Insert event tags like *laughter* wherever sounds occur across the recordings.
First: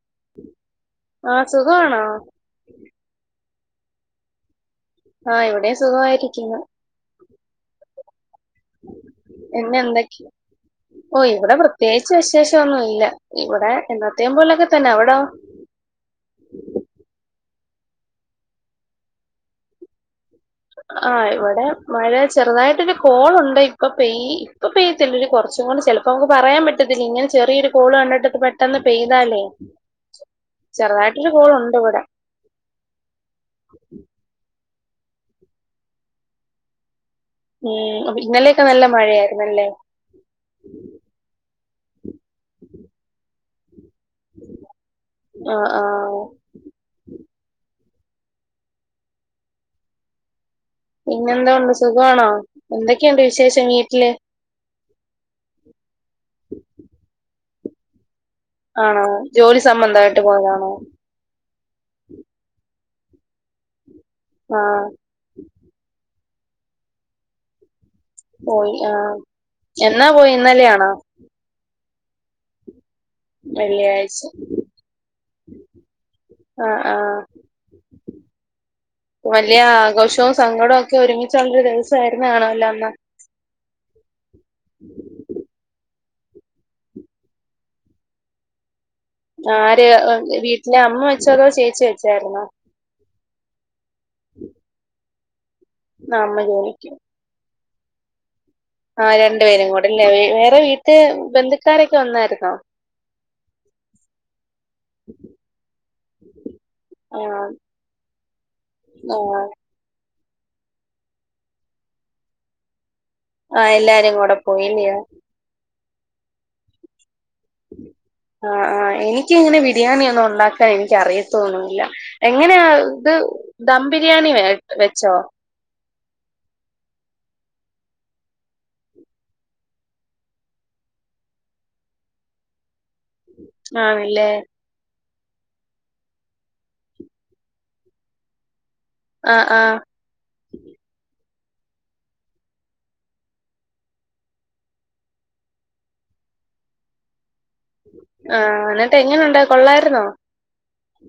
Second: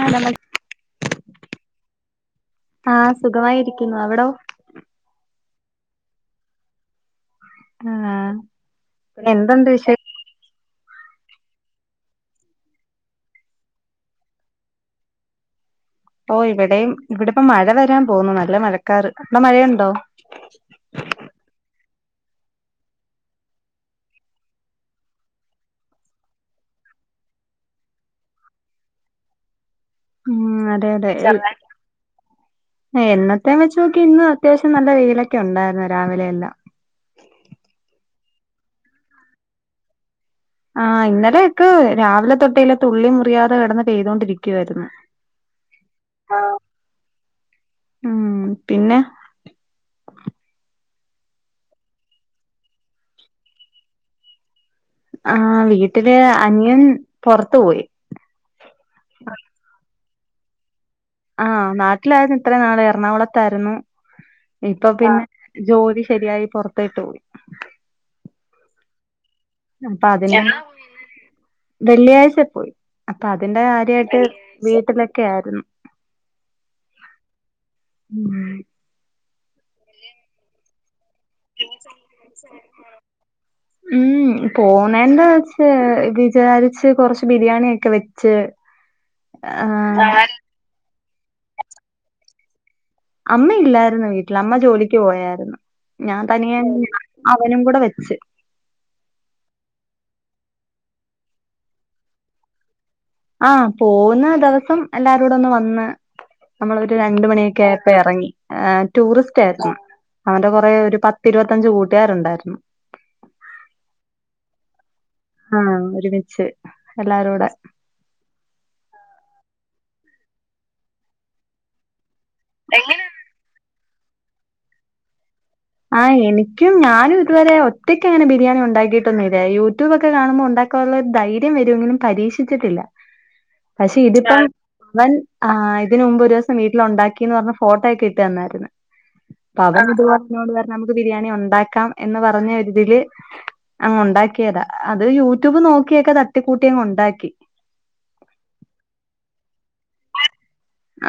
ആഹ *unintelligible* ആഹ സുഖണോ ആഹ് സുഖമായിരിക്കുന്നു അവിടോ ആഹ് ഇവിടെയും സുഖായിരിക്കുന്നു. ആഹ് എന്തുണ്ട് പിന്നെ വിശേ എന്തൊക്കെയാ? ഓ ഇവിടെ പ്രത്യേകിച്ച് വിശേഷം ഒന്നും ഇല്ല ഇവിടെ എന്നത്തെയും പോലൊക്കെ തന്നെ അവിടോ? ഓ ഇവിടെയും ഇവിടെപ്പോ മഴ വരാൻ പോന്നുന്നു നല്ല മഴക്കാർ എ മഴയുണ്ടോ? ആഹ ഇവിടെ മഴ ചെറുതായിട്ട് ഒരു കോളുണ്ട് ഇപ്പൊ പെയ് ഇപ്പൊ പെയ്യത്തില്ല ഒരു കുറച്ചും കൂട് ചിലപ്പോ നമുക്ക് പറയാൻ പറ്റത്തില്ല ഇങ്ങനെ ചെറിയൊരു കോള് കണ്ടിട്ട് പെട്ടന്ന് പെയ്താല്ലേ ഉം അതെ ചെറുതായിട്ടൊരു കോളുണ്ട് ഇവടെ എന്നത്തെയും വെച്ച് നോക്കിയാ ഇന്ന് അത്യാവശ്യം നല്ല വെയിലൊക്കെ ഉണ്ടായിരുന്നു രാവിലെയെല്ലാം. ഉം ഇന്നലെയൊക്കെ നല്ല മഴയായിരുന്നല്ലേ? ആ ഇന്നലെ ഒക്കെ രാവിലെ തൊട്ടെല്ലേ തുള്ളി മുറിയാതെ കിടന്നിട്ട് പെയ്തൊണ്ടിരിക്കുവായിരുന്നു. ആഹ് ആഹ് ഉം പിന്നെ പിന്നെന്തുണ്ട് സുഖമാണോ എന്തൊക്കെയുണ്ട് വിശേഷം വീട്ടില് ആ വീട്ടില് അനിയൻ പുറത്ത് പോയി. ആണോ ജോലി സംബന്ധമായിട്ട് പോയതാണോ? ആഹ നാട്ടിലായിരുന്നു ഇത്ര നാള് എറണാകുളത്തായിരുന്നു ആഹ് ഇപ്പൊ പിന്നെ ജോലി ശരിയായി പുറത്തേട്ട് പോയി. പോയി ആഹ് അപ്പ എന്നാ പോയി അതിനെ ഇന്നലെയാണോ വെള്ളിയാഴ്ച പോയി. അപ്പൊ അതിന്റെ വെള്ളിയാഴ്ച കാര്യായിട്ട് വീട്ടിലൊക്കെ ആയിരുന്നു. ആഹ് ആഹ് മം വലിയ ആഘോഷവും സങ്കടവും ഒക്കെ ഒരുമിച്ചുള്ളൊരു ദിവസമായിരുന്നു കാണുമല്ലോ അന്ന് ഉം പോവുന്നെന്റെ വചാ ഇത് വിചാരിച്ച് കൊറച്ച് ബിരിയാണിയൊക്കെ വെച്ച് ആര് ആഹ് വീട്ടില് അമ്മ വെച്ചതോ ചേച്ചി വെച്ചാരുന്നോ? അമ്മയില്ലായിരുന്നു വീട്ടിൽ അമ്മ ജോലിക്ക് പോയായിരുന്നു ഞാൻ ആഹ് അമ്മ തനിയെ ജോലിക്ക് അവനും കൂടെ വെച്ച് ആ രണ്ടു പേരും കൂടെല്ലേ വേറെ വീട്ട് ബന്ധുക്കാരൊക്കെ വന്നായിരുന്നോ? ആഹ് പോകുന്ന ദിവസം എല്ലാരോടെ ഒന്ന് വന്ന് നമ്മളൊ രണ്ട് ആഹ് മണിയൊക്കെ ആയപ്പോ ഇറങ്ങി ടൂറിസ്റ്റ് ആഹ് ആയിരുന്നു. അവന്റെ കൊറേ ഒരു പത്തിരുപത്തഞ്ച് കൂട്ട്യാരുണ്ടായിരുന്നു ആഹ് എല്ലാരും കൂടെ പോയില്ല്യോ ആഹ ഒരുമിച്ച് എല്ലാരോടെ ആ ആ എനിക്കിങ്ങനെ ബിരിയാണി ഒന്നും ഉണ്ടാക്കാൻ എനിക്ക് അറിയത്തൊന്നുല്ല. എങ്ങനെയാ ഇത് ദം ബിരിയാണി വെച്ചോ? ആഹ് എനിക്കും ഞാനും ഇതുവരെ ഒറ്റക്ക് അങ്ങനെ ബിരിയാണി ഉണ്ടാക്കിയിട്ടൊന്നും ഇല്ല യൂട്യൂബോക്കെ കാണുമ്പോ ഉണ്ടാക്കി ള്ള ധൈര്യം വരുമെങ്കിലും പരീക്ഷിച്ചിട്ടില്ല പക്ഷെ ആണല്ലേ ഇതിപ്പോ അവൻ ഇതിന് മുമ്പ് ഒരു ദിവസം വീട്ടില് ഉണ്ടാക്കിന്ന് പറഞ്ഞ് ഫോട്ടോയോക്കെ ഇട്ട് തന്നായിരുന്നു ആഹ് അ ആഹ് അവന് ഇത്പോലെന്നോട് പറഞ്ഞ് നമുക്ക് ബിരിയാണി ഉണ്ടാക്കാം എന്ന് പറഞ്ഞ ഒരുതില് ഉണ്ടാക്കിയതാ അത് യൂട്യൂബ് നോക്കിയക്കെ തട്ടിക്കൂട്ടി അങ്ങ് ഉണ്ടാക്കി. ആഹ് എന്നിട്ട് എങ്ങനുണ്ട് കൊള്ളായിരുന്നോ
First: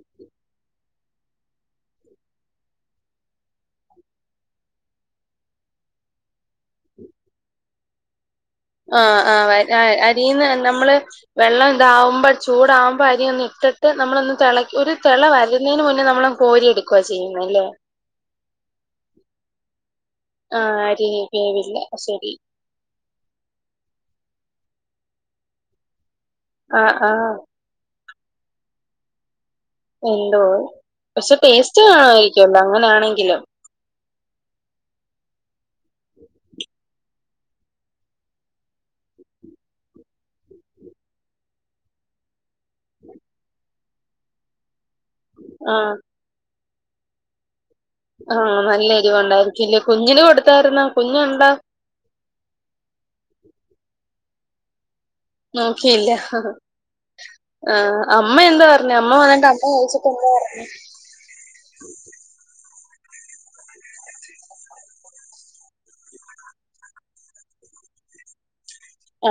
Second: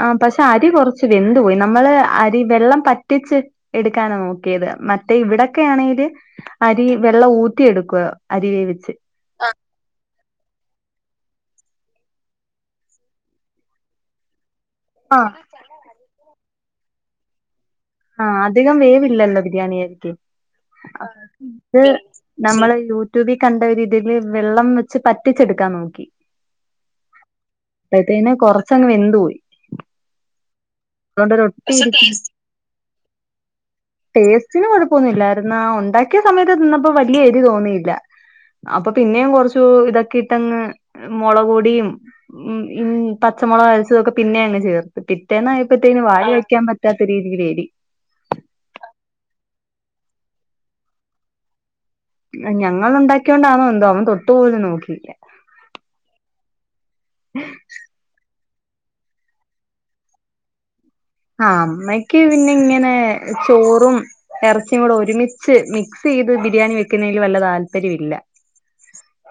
ആ പക്ഷെ അരി കുറച്ച് വെന്ത് പോയി നമ്മള് അരി വെള്ളം പറ്റിച്ച് എടുക്കാനാണ് നോക്കിയത് മറ്റേ ഇവിടോക്കെ ആണെല് അരി വെള്ളം ഊറ്റിയെടുക്കുക അരി വേവി ആ ആ അരിന്ന് നമ്മള് വെള്ളം ഇതാവുമ്പോ ചൂടകുമ്പോ അരി ഒന്ന ഇട്ടിട്ട് നമ്മളൊന്ന് തെളി ഒരു തെള വരുന്നതിന് മുന്നേ നമ്മള് കോരി എടുക്കുക ചെയ്യുന്ന അല്ലേ ആഹ അധികം വേവില്ലല്ലോ ബിരിയാണി അരിക്ക് ആഹ് അരി വേവില്ല ആത് ശരി നമ്മളെ യ റ്റ്യൂബികണ്ട രീതിയിയില് വെള്ളം വെച്ച് പറ്റിച്ചെടുക്കാൻ നോക്കി ആഹ് ആഹ് അപ്പത്തന്നെ കൊറച്ചങ്ങ് വെന്ത് പോയി എന്തോ അതുകൊണ്ട് പക്ഷെ ഒട്ടി ടേസ്റ്റ് ഇരിക്കും കാണമായിരിക്കല്ലോ അങ്ങനൊണെങ്കിലും ടേസ്റ്റിന് കൊഴപ്പൊന്നുമല്ലായിരുന്നാ ഉണ്ടാക്കിയ സമയത്ത് തിന്നപ്പോ വലിയ എരി തോന്നിയില്ല അപ്പൊ പിന്നേം കൊറച്ചു ഇതൊക്കെ ഇട്ടങ്ങ് മുളകൊടിയും ഉം ഉം പച്ചമുളക് അരച്ചതൊക്കെ പിന്നെ അങ്ങ്ചേർ ആഹ് പിറ്റേന്നായപ്പോഴത്തേക്ക് വായില് വെക്കാൻ പറ്റാത്ത രീതില് എരി ആഹ് നല്ല എരിവ് ഉണ്ടായിരിക്കില്ലേ കുഞ്ഞിന് കൊടുത്തായിരുന്നോ കുഞ്ഞുണ്ടോ ഞങ്ങൾ ഉണ്ടാക്കിയോണ്ടാന്നോ എന്തോ അമ്മതൊട്ടു പോലും നോക്കിയില്ല നോക്കിയില്ല ആ അമ്മ എന്താ പറഞ്ഞ് അമ്മ വന്നിട്ട് അമ്മ കഴിചട്ട് എന്താ പറഞ്ഞ്. ആ അമ്മക്ക് പിന്നെ ഇങ്ങനെ ചോറും ഇറച്ചിയും കൂടെ ഒരുമിച്ച് മിക്സ് ചെയ്ത് ബിരിയാണി വെക്കുന്നതിൽ വല്ല താല്പര്യമ ഇില്ല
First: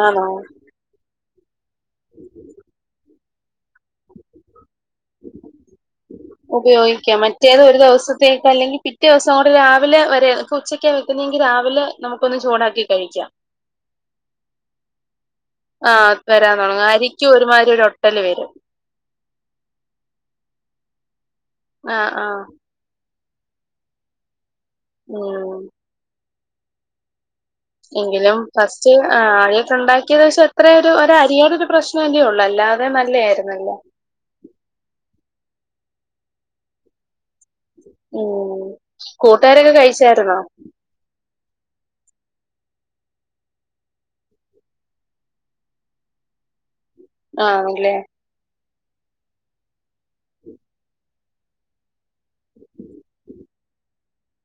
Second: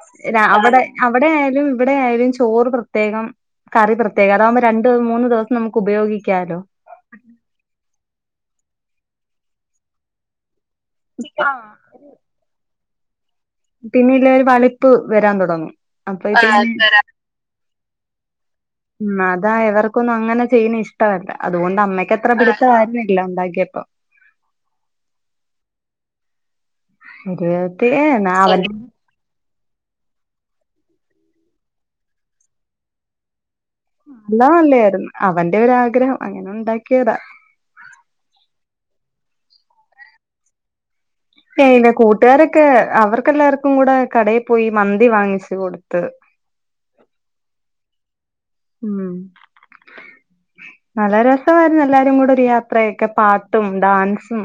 ആണോ രാ അവിടെ അവിടെയാലും ഇവിടെ ആയാലും ചോറ് പ്രത്യേകം കറി പ്രത്യേകം അതാകുമ്പോ രണ്ടു മൂന്ന് ദിവസം നമുക്ക് ഉപയോഗിക്കാലോ വെക്കാം മറ്റേത് ഒരു ദിവസത്തേക്ക് അല്ലെങ്കിൽ പിറ്റേ ദിവസം കൂടെ രാവിലെ വരെ ഉച്ച ക്ക വെക്കുന്നെങ്കിൽ ആഹ് രാവിലെ നമുക്ക് ഒന്ന് ചൂടാക്കി കഴിക്കാം പിന്നെ ഇല്ല ഒരു വളിപ്പ് വരാൻ തുടങ്ങും ആഹ് വരാൻ തൊടങ്ങും അപ്പഴത്തേന് അരിക്കും ഒരുമാതിരി ഒരു ഒട്ടല് വരും മ് അതാ എവർക്കൊന്നും അങ്ങനെ ചെയ്യണ ഇഷ്ടമല്ല അതുകൊണ്ട് ആ ആ അമ്മയ്ക്ക്ത്ര പിടത്തമായിരുന്നില്ല. ഇല്ല ഉണ്ടാകിയപ്പ ആഹ് *unintelligible* എങ്കിലും അവന്റെ ഫസ്റ്റ് *unintelligible* ആദ്യായിട്ട് ഒണ്ടാക്കിയത് പക്ഷേ എത്രയ ഒരു അരിയുടെ ഒരു പ്രശ്നംല്ലേ ഒള്ളൂ അല്ലാതെ നല്ലായിരുന്നല്ലോ എല്ലാ നല്ലായിരുന്നു അവന്റെ ഒരാഗ്രഹം അങ്ങനെ ഉണ്ടാക്കിയതാ ഉംകൂട്ടുകാരൊക്കെ കഴിച്ചായിരുന്നോ ഏ ഇല്ല കൂട്ടുകാരൊക്കെ അവർക്കെല്ലാർക്കും കൂടെ കടയിൽ പോയി മന്തി വാങ്ങിിച്ചു കൊടുത്ത് ആണല്ലെ ഉം നല്ല രസമായിരുന്നു എല്ലാരും കൂടെ ഒരു യാത്രയൊക്കെ പാട്ടും ഡാൻസും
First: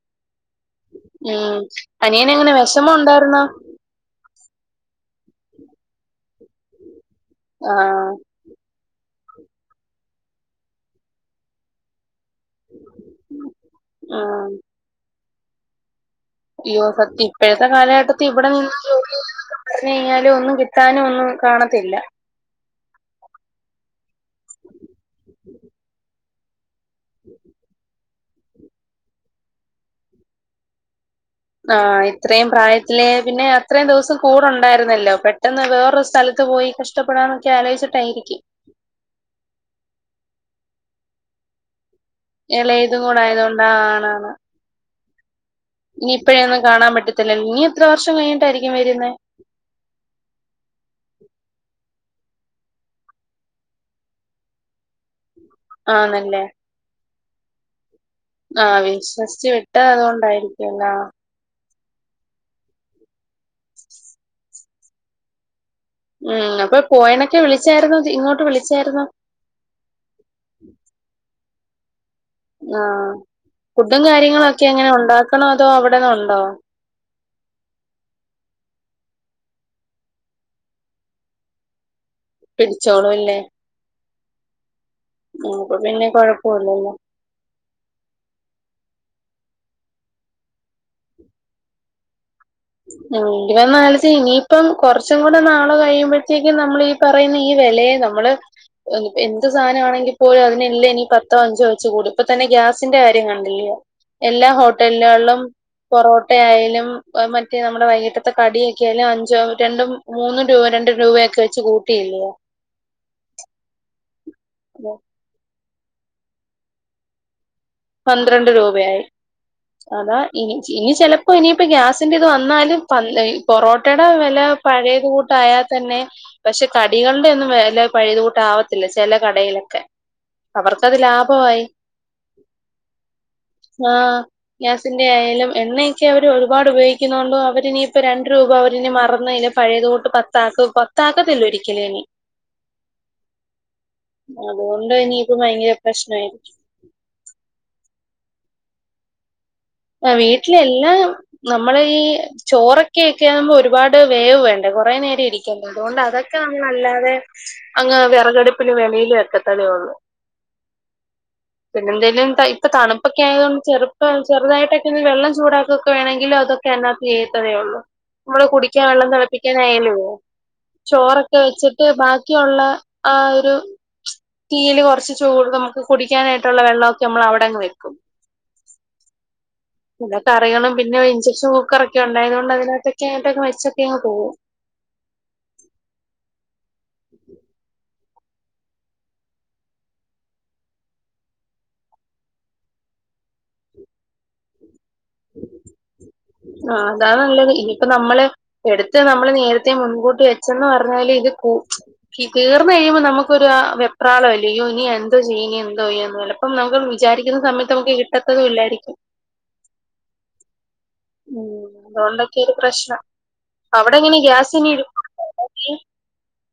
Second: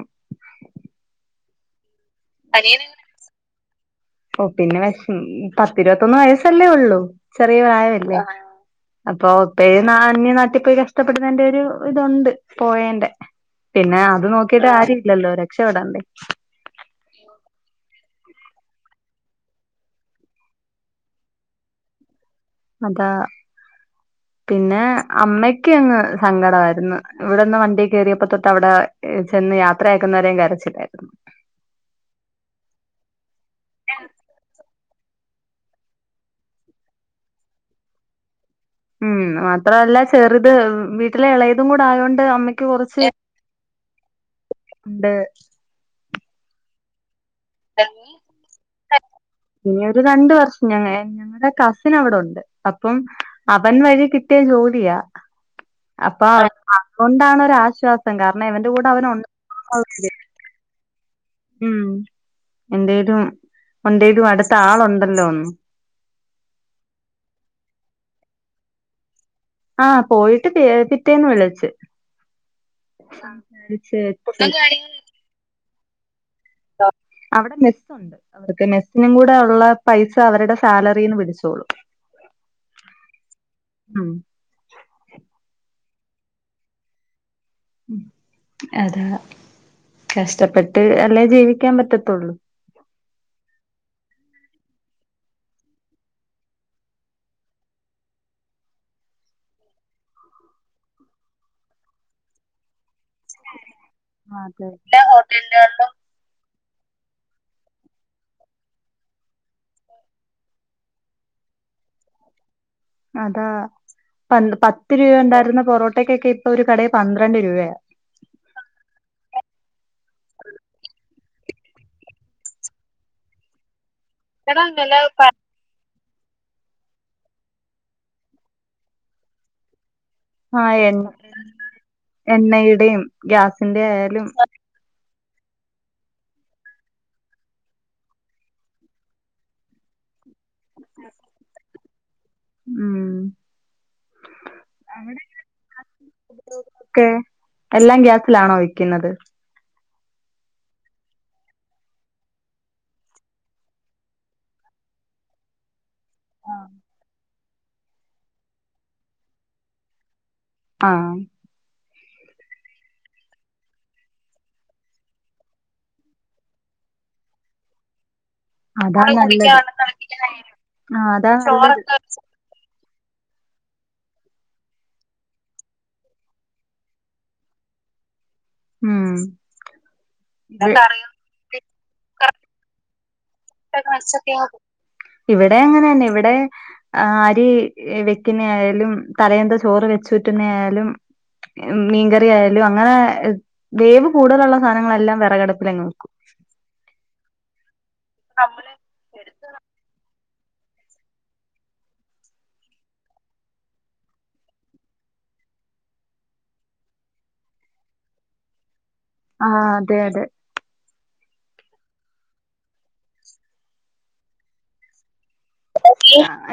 ഉം അനിയന എങ്ങനെ വിഷമോ ഉണ്ടായിരുന്നോ ഓ പിന്നെ വിഷം പത്തിരുപത്തൊന്ന് വയസല്ലേ ഉള്ളു ചെറിയ ആ പ്രായമല്ലേ അപ്പൊ ഇപ്പ അന്യ നാട്ടിപ്പോയി കഷ്ടപ്പെടുന്നതിന്റെ ഒരു ഇതുണ്ട് പോയന്റെപിന്നെ അത് ഉം നോക്കീട്ട് ആരും ഇല്ലല്ലോ രക്ഷപ്പെടണ്ടേ യ്യോ സത്യം ഇപ്പോഴത്തെ കാലഘട്ടത്തിൽ ഇവിടെ നിന്ന ജോലി കഴിഞ്ഞാലും ഒന്നും കിട്ടാനും ഒന്നും കാണത്തില്ല അതാ പിന്നെ അമ്മക്ക അങ്ങ് സങ്കടമായിരുന്നു ഇവിടെന്ന് വണ്ടി കയറിയപ്പ തൊട്ട് അവിടെ ചെന്ന് യാത്രയാക്കുന്നവരെയും കരച്ചില്ലായിരുന്നു ആ ഇത്രയും പ്രായത്തില് പിന്നെ അത്രയും ദിവസം കൂടെ ഉണ്ടായിരുന്നല്ലോ പെട്ടെന്ന് വേറൊരു സ്ഥലത്ത് പോയി കഷ ഷ്ടപ്പെടാനൊക്കെ ആലോചിച്ചിട്ടായിരിക്കും ഉം മാത്രല്ല ചെറുത് വി ട്ടിലെ എളേതും കൂടെ ആയോണ്ട് അമ്മയ്ക്ക് ഇളേ ഇതും കൊറച്ച് കൂടെ ആയതുകൊണ്ട് ആ ആണാണ് ണ്ട് ഇനി ഇപ്പഴൊന്നും കാണാൻ പറ്റത്തില്ലല്ലോ ഇനി എത്ര വർഷം കഴിഞ്ഞിട്ടായിരിക്കും വെരുന്നേ ഇനി ഒരു രണ്ട് വർഷം ഞങേ ളുടെ കസിൻ അവിടെ ഉണ്ട് അപ്പം അവൻ വഴി കിട്ടിയ ജോലിയാ അപ്പൊ ആണല്ലേ അതുകൊണ്ടാണൊരാശ്വാസം ആ വിശ്വസിച്ച് വിട്ട അതോണ്ടായിരിക്കുല്ലെ ഉം ന്തേലും ഉണ്ടേലും അടുത്താളുണ്ടല്ലോ ഒന്ന് ഉം അപ്പൊ പോയണൊക്കെ വിളിച്ചായിരുന്നോ ഇങ്ങോട്ട് വിളിച്ചായിരുന്നോ ആ പോയിട്ട് പി പിറ്റേന്ന് വിളിച്ച് ആ വിളിച്ച് ഫുഡും കാര്യങ്ങളൊക്കെ എങ്ങനെ ഉണ്ടാക്കണോ അതോ അവിടെന്നൊണ്ടോ *inaudible* അവിടെ മെസ്സുണ്ട് അവർക്ക് മെസ്സിനും കൂടെ ഒള്ളെ പൈസ അവരുടെ സാലറിന്ന് പിടിച്ചോളും പിടിച്ചോളുംല്ലേ ഉം അ അപ്പൊ പിന്നെ കൊഴപ്പുല്ലല്ലോ ഉം അതാ കഷ്ടപ്പെട്ട് അല്ലേ ജീവിക്കാൻ പറ്റത്തൊള്ളൂ *unintelligible* ഇനിയിപ്പം കൊറച്ചും കൂടെ നാളെ കഴിയുമ്പോഴത്തേക്കും നമ്മളീ പറയുന്ന ഈ വെലയെ നമ്മള് എന് എന്ത് സാനാണെങ്കി പോലും അതിനെല്ലെനി പത്തോ അഞ്ചോ വെച്ച് കൂടും ഇപ്പ തന്നെ ഗ്യാസിന്റെ കാര്യം കണ്ടില്ലെ എല്ലാ അതെ ഹോട്ടലുകളിലും പൊറോ ട്ട ആയാലും *unintelligible* റ്റെ നമ്മുടെ വൈകിട്ടത്തെ കടിയൊക്കൊയാലും അഞ്ചോ രണ്ടും മൂന്നും രൂപ രണ്ടും രൂപയൊക്കെ വെച്ച് കൂട്ടിയില്ലയോ അതാ പ പത്ത് രൂപണ്ടായിരുന്ന പൊറോട്ടക്കൊക്കെ ഇപ്പൊ ഒരു കടെ പന്ത്രണ്ട് രൂപയ പന്ത്രണ്ട് രൂപയായി അതാ ഇനി ഇനി ചെലപ്പോ ഇനിയിപ്പോ ഗ്യാസിന്റെ ഇത് വന്നാലും പ പൊറോ ട്ടെ ട വെല പഴേത് കൂട്ടായ തന്നെ പക്ഷെ കടികളുടൊന്നും വെല പഴേത് കൂട്ടാവത്തില്ല ചെലെ കടയിലൊക്കെ ആ അവർക്കത് എണ്ണ ലാഭമായി എണ്ണയുടെയും ഗ്യാസ് ആ ഗ്യാസിന്റെയായാലും എണ്ണയൊക്കെ അവര് ഒരുപാട് ഉപയോഗിക്കുന്നോണ്ടും അവര്നിയിപ്പോ രണ്ട് രൂപ അവര്ന് മറന്നേനും പഴേത് കൂട്ട് പത്താക്ക പത്താക്കത്തില്ലൊരിക്കലെനി ഉം അതുകൊണ്ട് ഇനിയിപ്പ ഭയങ്കര പ്രശ്നായിരിക്കും. ക്കെ എല്ലാം ഗ്യാസിലാണോ വെക്കുന്നത്? ആ വീട്ടില എല്ലാം നമ്മൾ ഈ ചോറൊക്കെക്കാകുമ്പോ ഒരുപാട് വേവ് വേണ്ടേ കുറെേ നേരം ഇരിക്കണ്ട അതുകൊണ്ട് അതൊക്കെ നമ്മല്ലാതെ അങ്ങ് വെറകടുപ്പിലും വെമയിലും *unintelligible* ആഹ പിന്നെ എന്തെലും *unintelligible* ഇപ്പ തണുപ്പൊക്കെ ആയതുകൊണ്ട് ചെറുപ്പ ചെറുതായിട്ടൊക്കെ ഇ വെള്ളം ചൂടാക്കുകക്കെ വേണെങ്കിലു അതൊക്കെ അതിനകത്തു ചെയ്യാത്തൊള്ളൂ. നമ്മള് കുടിക്കാൻ അതാ വെള്ളം നല്ലത് തിളപ്പിക്കാനായാലും ആ അതാ ചോറൊക്കെ വെച്ചിട്ട് നല്ലത് ബാക്കി. ക്കുള്ള ആ ഒരു തീയിൽ കുറച്ച് ചൂട് നമുക്ക് കുടിക്കാനായിട്ടുള്ള വെള്ളമൊക്കെ നമ്മള് അവിടെ അങ്ങ് വെക്കും. ഉം ഇല്ല കറികളും ഇ പിന്നെ ഇൻടെക്ഷൻ കുക്കറ ഒക്കെ ഉണ്ടായത് കൊണ്ട് അതിനകത്തെക്കെ *unintelligible* ഇവിടെ അങ്ങനെ തന്നെ ഇവിടെ ആ അരി വെക്കുന്ന ആയാലും തലേന്നത്തെ ചോറ് വെച്ചുറ്റുന്ന ആയാലും മീൻകറി ആയാലും അങ്ങനെ വേവ് കൂടുതലുള്ള സാധനങ്ങളെല്ലാം വിറകട പ്പിലങ്ങു വെക്കും. ആ അതാ നല്ലത് ഇനിയിപ്പോ നമ്മള് എടുത്ത് നമ്മള് നേരത്തെ മുൻകൂട്ടി വെ പച്ചന്ന് പറഞ്ഞാല് ഇത് കൂ തീർന്നു കഴിയുമ്പോ നമുക്കൊരു വെപ്രാളല്ലേ യ്യെ ഇനി എന്തോ ചെയ്യും എന്തോ ചെയ്യന്ന് വ അപ്പോ നമ്മൾക്ക് വിചാരിക്കുന്ന സമയത്ത് നമുക്ക് കിട്ടത്തതും ഇല്ലായിരിക്കും ആഹ് അതെ അതെ ഉം അതുകൊണ്ടൊക്കെയൊരു പ്രശ്നം അവിടെ എങ്ങനെ ഗ്യാസ് ഇടും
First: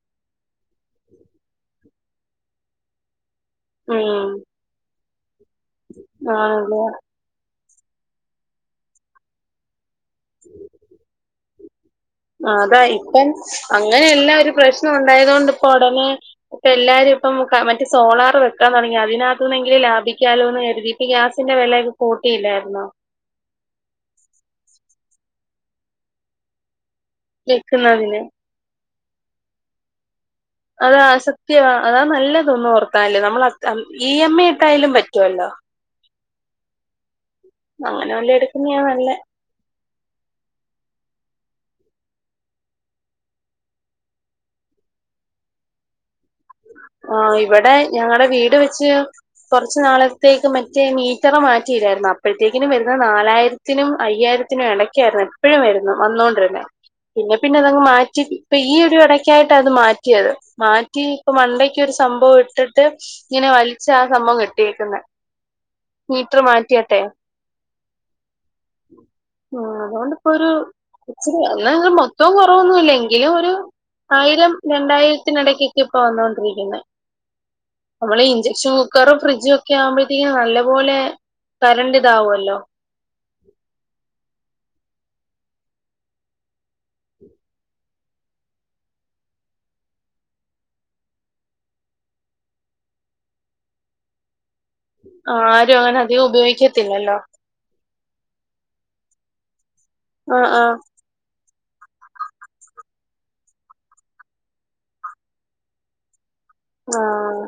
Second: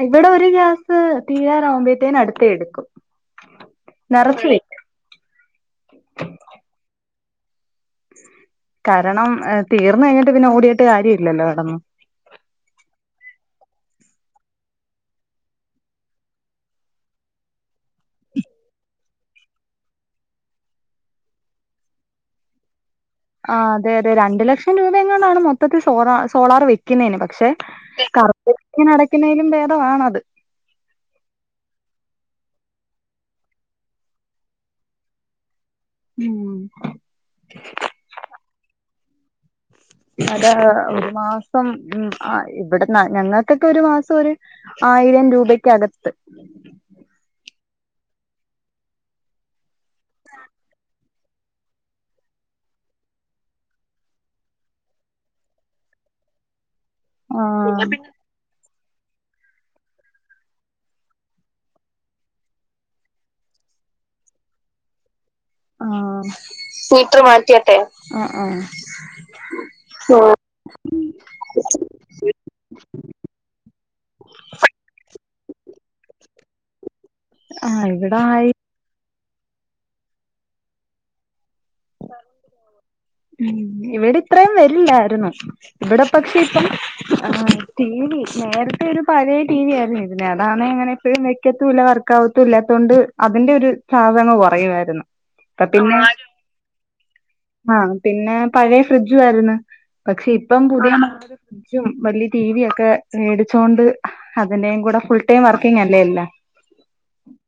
ഇവിടെ ഒരു ഗ്യാസ് തീരാറാവുമ്പോഴത്തേന് അടുത്തെത് എടുക്കും ഉം നിറച്ച് വെ ആഹ് അതേ കാരണം തീർന്ന് കഴിഞ്ഞിട്ട് പിന്നെ ഓടിയിട്ട് കാര്യം ഇല്ലല്ലോ കിടന്ന് അതാ ഇപ്പോ അങ്ങനെ എല്ലാം ഒരു പ്രശ്നം ഉണ്ടായത് കൊണ്ട് ഇപ്പോ ഉടനെ ഇപ്പോ എല്ലാരും ഇപ്പോ മറ്റേ സോളാറ് വെക്കാൻ തുടങ്ങി അതിനാ എങ്ങനെയെങ്കിലും ലാഭിക്കാലോ എന്ന് കരുതീട്ട് ഗ്യാസിന്റെ വിലയൊക്കെ കൂട്ടില്ലായിരുന്നോ ആഹ് അതെ അതെ രണ്ട് ലക്ഷം രണ്ടു ലക്ഷം രൂപ എങ്ങാണ്ടാണ് മൊത്തത്തിൽ സോളാ സോളാറ് വെക്കുന്നതിന് പക്ഷെ വെക്കുന്നതിന് കറണ്ട് *unintelligible* കുറ്റി നിറക്കുന്നതിലും ഭേദമാണത് അതാ അത് സത്യമാ അതാ നല്ലത് ഒന്ന് ഓർത്താല് നമ്മള് ഇ എം ഐ ഒക്കെ ആയാലും പറ്റുവല്ലോ *inaudible* ഉം. അങ്ങനെ വെല്ലോം എടുക്കുന്നെയാ നല്ലെ അതെ ഒരു മാസം ഉം ഇവിടെന്ന് ഞങ്ങൾക്കൊക്കെ ഒരു മാസം ഒരു ആയിരം രൂപക്കടുത്ത്. ആഹ് ഇവിടെ ഞങ്ങളുടെ വീട് വെച്ച് കുറച്ച് നാളത്തേക്ക് മറ്റേ മീറ്ററ് കുറച്ചു നാളത്തേക്ക് മറ്റേ ഹിറ്റർ മാറ്റിയില്ലാരുന്നോ അപ്പോഴത്തേക്കിനും വരുന്നെ നാലായിരത്തി എല്ലാത്തിനും അയ്യായിരത്തിനും ഇടക്കായിരുന്നു എപ്പോഴും വരുന്ന് വന്നോണ്ടിരുന്നെ പിന്നെ പിന്നെ അതങ്ങ് ആഹ് മാറ്റി ഇപ്പോ ഈ ഒരു ഇടക്കായിട്ടാണ് അത് മാറ്റിയത് മാറ്റി ഇപ്പൊ മണ്ടയ് ഒരു സംഭവം ഇട്ടിട്ട് ഇങ്ങനെ വലിച്ചാ ആ സംഭവം കെട്ടിയേക്കുന്നെ ആഹ് മീറ്റർ മാറ്റിയിട്ടെ മീറ്ററ് മാറ്റിയട്ടേ ആഹ്, ആഹ് ഉം അതുകൊണ്ട് ഇപ്പോ ഒരു ഇച്ചിരി അന്ന് മൊത്തം കുറവൊന്നുമില്ല എങ്കിലും ഒരു ആയിരം രണ്ടായിരത്തിനിടക്കൊക്കെ ഇപ്പൊ വന്നൊണ്ടിരിക്കുന്നെ ആഹ് ഇവിടെ നമ്മള് ആയി ഇഞ്ചക്ഷൻ കുക്കറും ഫ്രിഡ്ജും ഒക്കെ ആവുമ്പോഴത്തേക്കും നല്ല പോലെ കരണ്ട് ഇതാവുമല്ലോ ഉം ഇവിടെ ഇത്രയും വരില്ലായിരുന്നു ഇവിടെ പക്ഷെ ഇപ്പോ ടി വി നേരത്തെ ഒരു പഴയ ടി വി ആയിരുന്നു ഇരുന്നെ അതാണ് എങ്ങനെ വക്കത്തൂവില്ല വർക്കാവത്തൂല്ലാത്തൊണ്ട് അതിന്റെ ഒരു ചാർജ് അങ്ങ് കുറയുമായിര്ന്ന് ആഹ് ആരും അങ്ങനെ അധികം ഉപയോഗിക്കത്തില്ലല്ലോ ആഹ് പിന്നെ പഴയ ഫ്രിഡ്ജും ആയിരുന്ന് പക്ഷെ ആ ഇപ്പോ ആ പുതിയ ഫ്രിഡ്ജും വലിയ ടി വി ഒക്കെ മേടിച്ചോണ്ട് അതിന്റെയും കൂടെ ഫുൾ ടൈം വർക്കിങ് അല്ലേ എല്ലാം ആഹ് ആഹ്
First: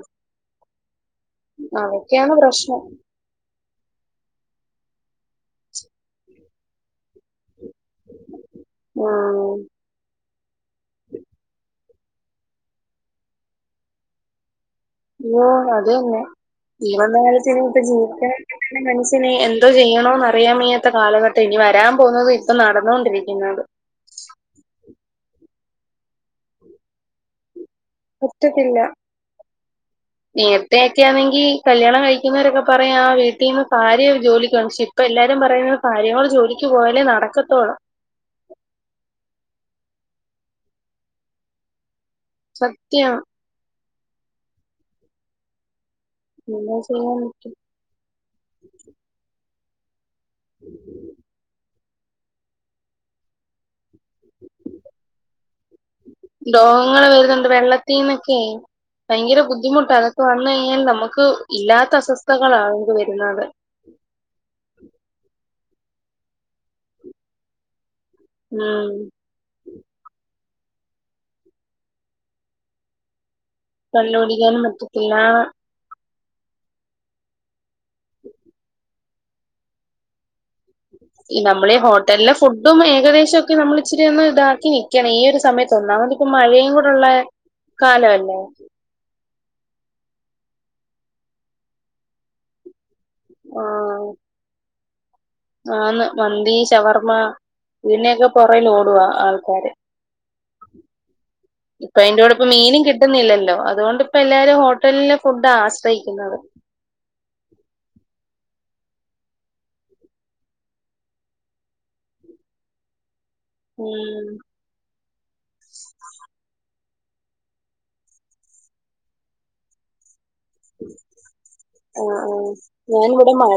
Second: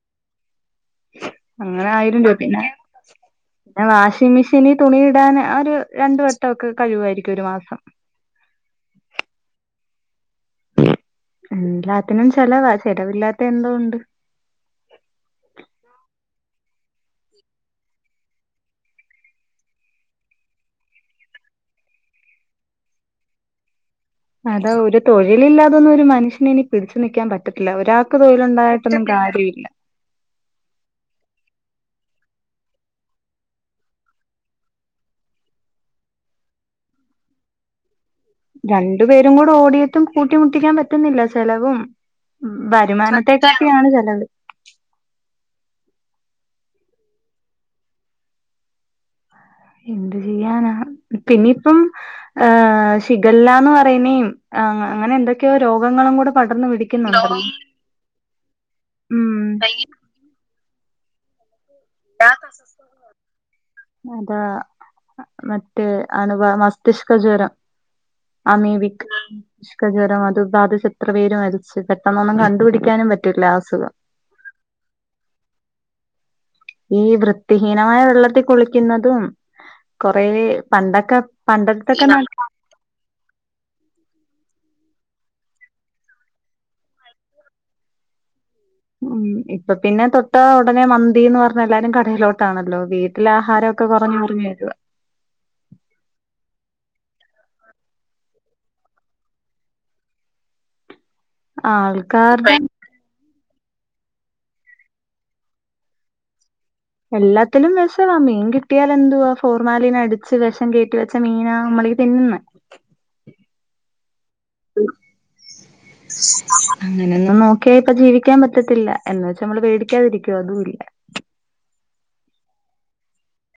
അങ്ങനെ ആയിരം രൂപ പിന്നെ പ്രശ്നം പിന്നെ വാഷിംഗ് മെഷീനി തുണിയിടാൻ ഒരു രണ്ട് വെട്ടം ഒക്കെ കഴിയുവാരിക്കും ഒരു മാസം ആഹ് എല്ലാത്തിനും ചെലവാ ചെലവില്ലാത്ത എന്തോ ഉണ്ട് ഇയ്യോ അതന്നെ. ഈവന്ന കാലത്തിന് ഇപ്പം ഈ വന്ന ജീവിക്കാൻ വേണ്ടീട്ട് മനുഷ്യന് എന്തോ ചെയ്യണോന്ന് അറിയാൻ വയ്യാത്ത കാലഘട്ടത്തിൽ ഇനി വരാൻ പോകുന്നതും ഇപ്പോ നടന്നോണ്ടിരിക്കുന്നതും അതാ ഒരു തൊഴിലില്ലാതൊന്നും ഒരു മനുഷ്യന് പിടിച്ചു നിൽക്കാൻ പറ്റത്തില്ല ഒരാൾക്ക് പറ്റത്തില്ല. തൊഴിലുണ്ടായിട്ടൊന്നും കാര്യമില്ല നേരത്തെക്കെയാണെങ്കി കല്യാണം കഴിക്കുന്നൊരക്കെ പറയാ ആ വീട്ടിന്ന് ഭാര്യ ജോലിക്ക് പോവാന്ന് ഷെ ഇ ഇപ്പൊ എല്ലാരും പറയുന്നെ ഭാര്യയും കൂടി ജോലിക്ക് പോയാലേ നടക്കത്തൊള്ളെന്ന് രണ്ടു പേരും കൂടെ ഓടിയട്ടും കൂട്ടിമുട്ടിക്കാൻ പറ്റുന്നില്ല ചെലവും സത്യം വരുമാനത്തെയും തന്നെയാണ് ചിലവ് എന്തോ ചെയ്യാൻ പറ്റും എന്ത് ചെയ്യാനാ പിന്നിപ്പം ഏഹ് ഷിഗല്ലാന്ന് പറ നിപ്പോ യിനും അങ്ങനെ എന്തൊക്കെയോ രോഗങ്ങളും കൂടെ പടർന്നു രോഗങ്ങള് പിടിക്കുന്നുണ്ടല്ലോ വരുന്നുണ്ട് വെള്ളത്തീന്നൊക്കെയ് ഭയങ്കര ഉം ബുദ്ധിമുട്ടാണ്. ഇപ്പ വന്ന കഴിഞ്ഞാൽ നമുക്ക് ഇല്ലാത്ത അസ്വസ്ഥകളാ ഇത് വരുന്നത്. അതാ മറ്റേ അണുബാ മസ്തിഷ്ക ജ്വരം. ഉം അമീബിക് ക ജ്വരം അത് ബാധിച്ച് എത്ര പേര് മരിച്ച് പെട്ടെന്നൊന്നും കണ്ടുപിടിക്കാനും പറ്റൂല്ല ആ അസുഖം. തല്ലുപിടിക്കാനും പറ്റത്തില്ല. ഈ വൃത്തിഹീനമായ വെള്ളത്തി കുളിക്ക്യുന്നതും കൊറേ പണ്ട ഈ നമ്മളീ ഹോട്ടലിലെ ഫുഡ് ഇതും ഏകദേശം ഒക്കെ നമ്മൾ ഇച്ചിരി ഒന്ന് ഇതാക്കി നിൽക്കണം ഈ ഒരു സമയത്ത് ഒന്നാമത് ഇപ്പ മഴയും കൂടൊള്ളേ കാലവല്ലേ? ഉം ഇപ്പൊ പിന്നെ തൊട്ട ഉടനെ മന്തീന്ന് പറഞ്ഞ് എല്ലാരും കടയിലോട്ടാണല്ലോ വീ നല്ല ആഹാരം ഒക്കെ ആഹ് കൊറഞ്ഞ് കൊറഞ്ഞ് വരുവാ ആന്ന് മന്തി ഷവർമ്മ ഇതിനെയൊക്കെ പൊറേൽ ഓടുവാ ആൾക്കാര് ഇപ്പ അയിന്റെ കൂടെ ഇപ്പ ആൾക്കാരുടെ മീനും കി കിട്ടുന്നില്ലല്ലോ അതുകൊണ്ട് ഇപ്പ എല്ലാരും ഹോട്ടലിലെ ഫുഡാ ആശ്രയിക്കുന്നത് എല്ലാത്തിലും വെഷവാ മീൻ കിട്ടിയാൽ എന്തുവാ ഫോർമാലിൻ അടിച്ച് വെഷം കേറ്റി വെ ച്ച മീനാ നമ്മളീ തിന്നുന്നെ ഉം. *unintelligible* അങ്ങനൊന്നും നോക്കിയാ ഇപ്പ ജീവിക്കാൻ പറ്റത്തില്ല എന്ന് വെച്ച് നമ്മള് പേടിക്കാതിരിക്കുവോ അതു ഇല്ല ആ ആ ഞാനിവിടെ മാ